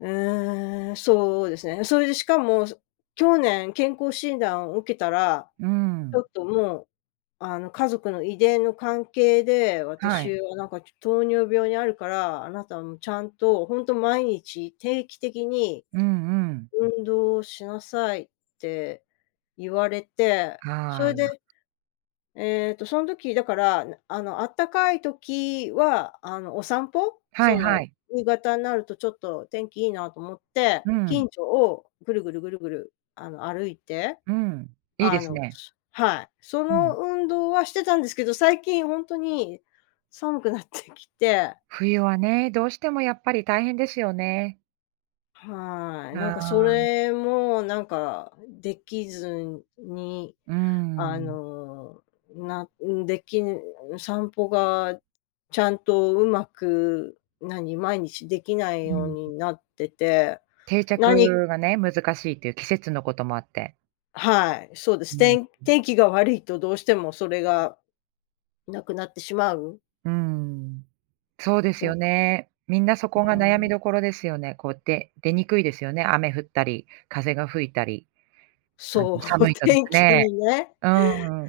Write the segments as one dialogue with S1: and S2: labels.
S1: ええ、そうですね。それで、しかもそ去年健康診断を受けたら、
S2: う
S1: ちょ
S2: ん。
S1: っと、もう、あの、家族の遺伝の関係で
S2: はい。
S1: 私は、なんか、ちょ糖尿病にあるから「あなた、もう、ちゃんと本当毎日定期的に
S2: うんうん。
S1: 運動しなさい」って言われてそ
S2: は
S1: れ
S2: あ。
S1: で、えっと、そん時だから、あの、あったかい時は、あの、お散歩？
S2: は
S1: そ
S2: いは
S1: の、
S2: い。
S1: 夕方になると、ちょっと、天気いいなと思って
S2: うん。
S1: 近所をぐるぐるぐるぐる、あの、歩いて
S2: うん、いい
S1: あ
S2: です
S1: の
S2: ね。
S1: はい、そ
S2: う
S1: の、
S2: ん。
S1: 運動はしてたんですけど最近本当に寒くなってきて
S2: 冬はね、どうしてもやっぱり大変ですよね。
S1: はい、なんか、そ
S2: ああ。
S1: れも、なんか、できずに、
S2: うー
S1: あ
S2: ん。
S1: の、な、ん、できん、散歩がちゃんとうまく、なに、毎日できない
S2: う
S1: よう
S2: ん。
S1: になってて、
S2: 定
S1: 何
S2: 着がね、難しいという季節のこともあって。
S1: はい、そうです。
S2: うん。
S1: 天天気が悪いとどうしてもそれがなくなってしまう。
S2: うーん。そうです
S1: だ。
S2: よね。みんなそ
S1: う
S2: こが
S1: ー
S2: 悩み
S1: ん
S2: どころですよね。こうって、出にくいですよね雨降ったり風が吹いたり。あの、
S1: そう、
S2: 寒いとです
S1: 天気
S2: ね、
S1: にね
S2: うー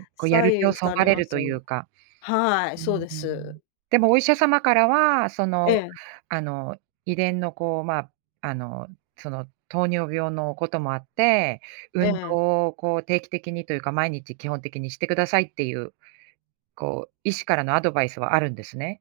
S2: ん、こう、やる気
S1: 左
S2: を
S1: 右
S2: そ
S1: さ
S2: が
S1: れ
S2: れ
S1: ま
S2: る
S1: す
S2: と
S1: よ
S2: い
S1: ね。
S2: うか。
S1: はい、
S2: うー
S1: そうで
S2: ん、
S1: す。
S2: でもお医者様からは、そ
S1: え
S2: の、
S1: え。
S2: あの、遺伝の、こう、まあ、あの、その、糖尿病のこともあって
S1: え
S2: 「運
S1: え。
S2: 動を、こう、定期的にというか毎日基本的にしてください」っていう、こう、医師からのアドバイスはあるんですね？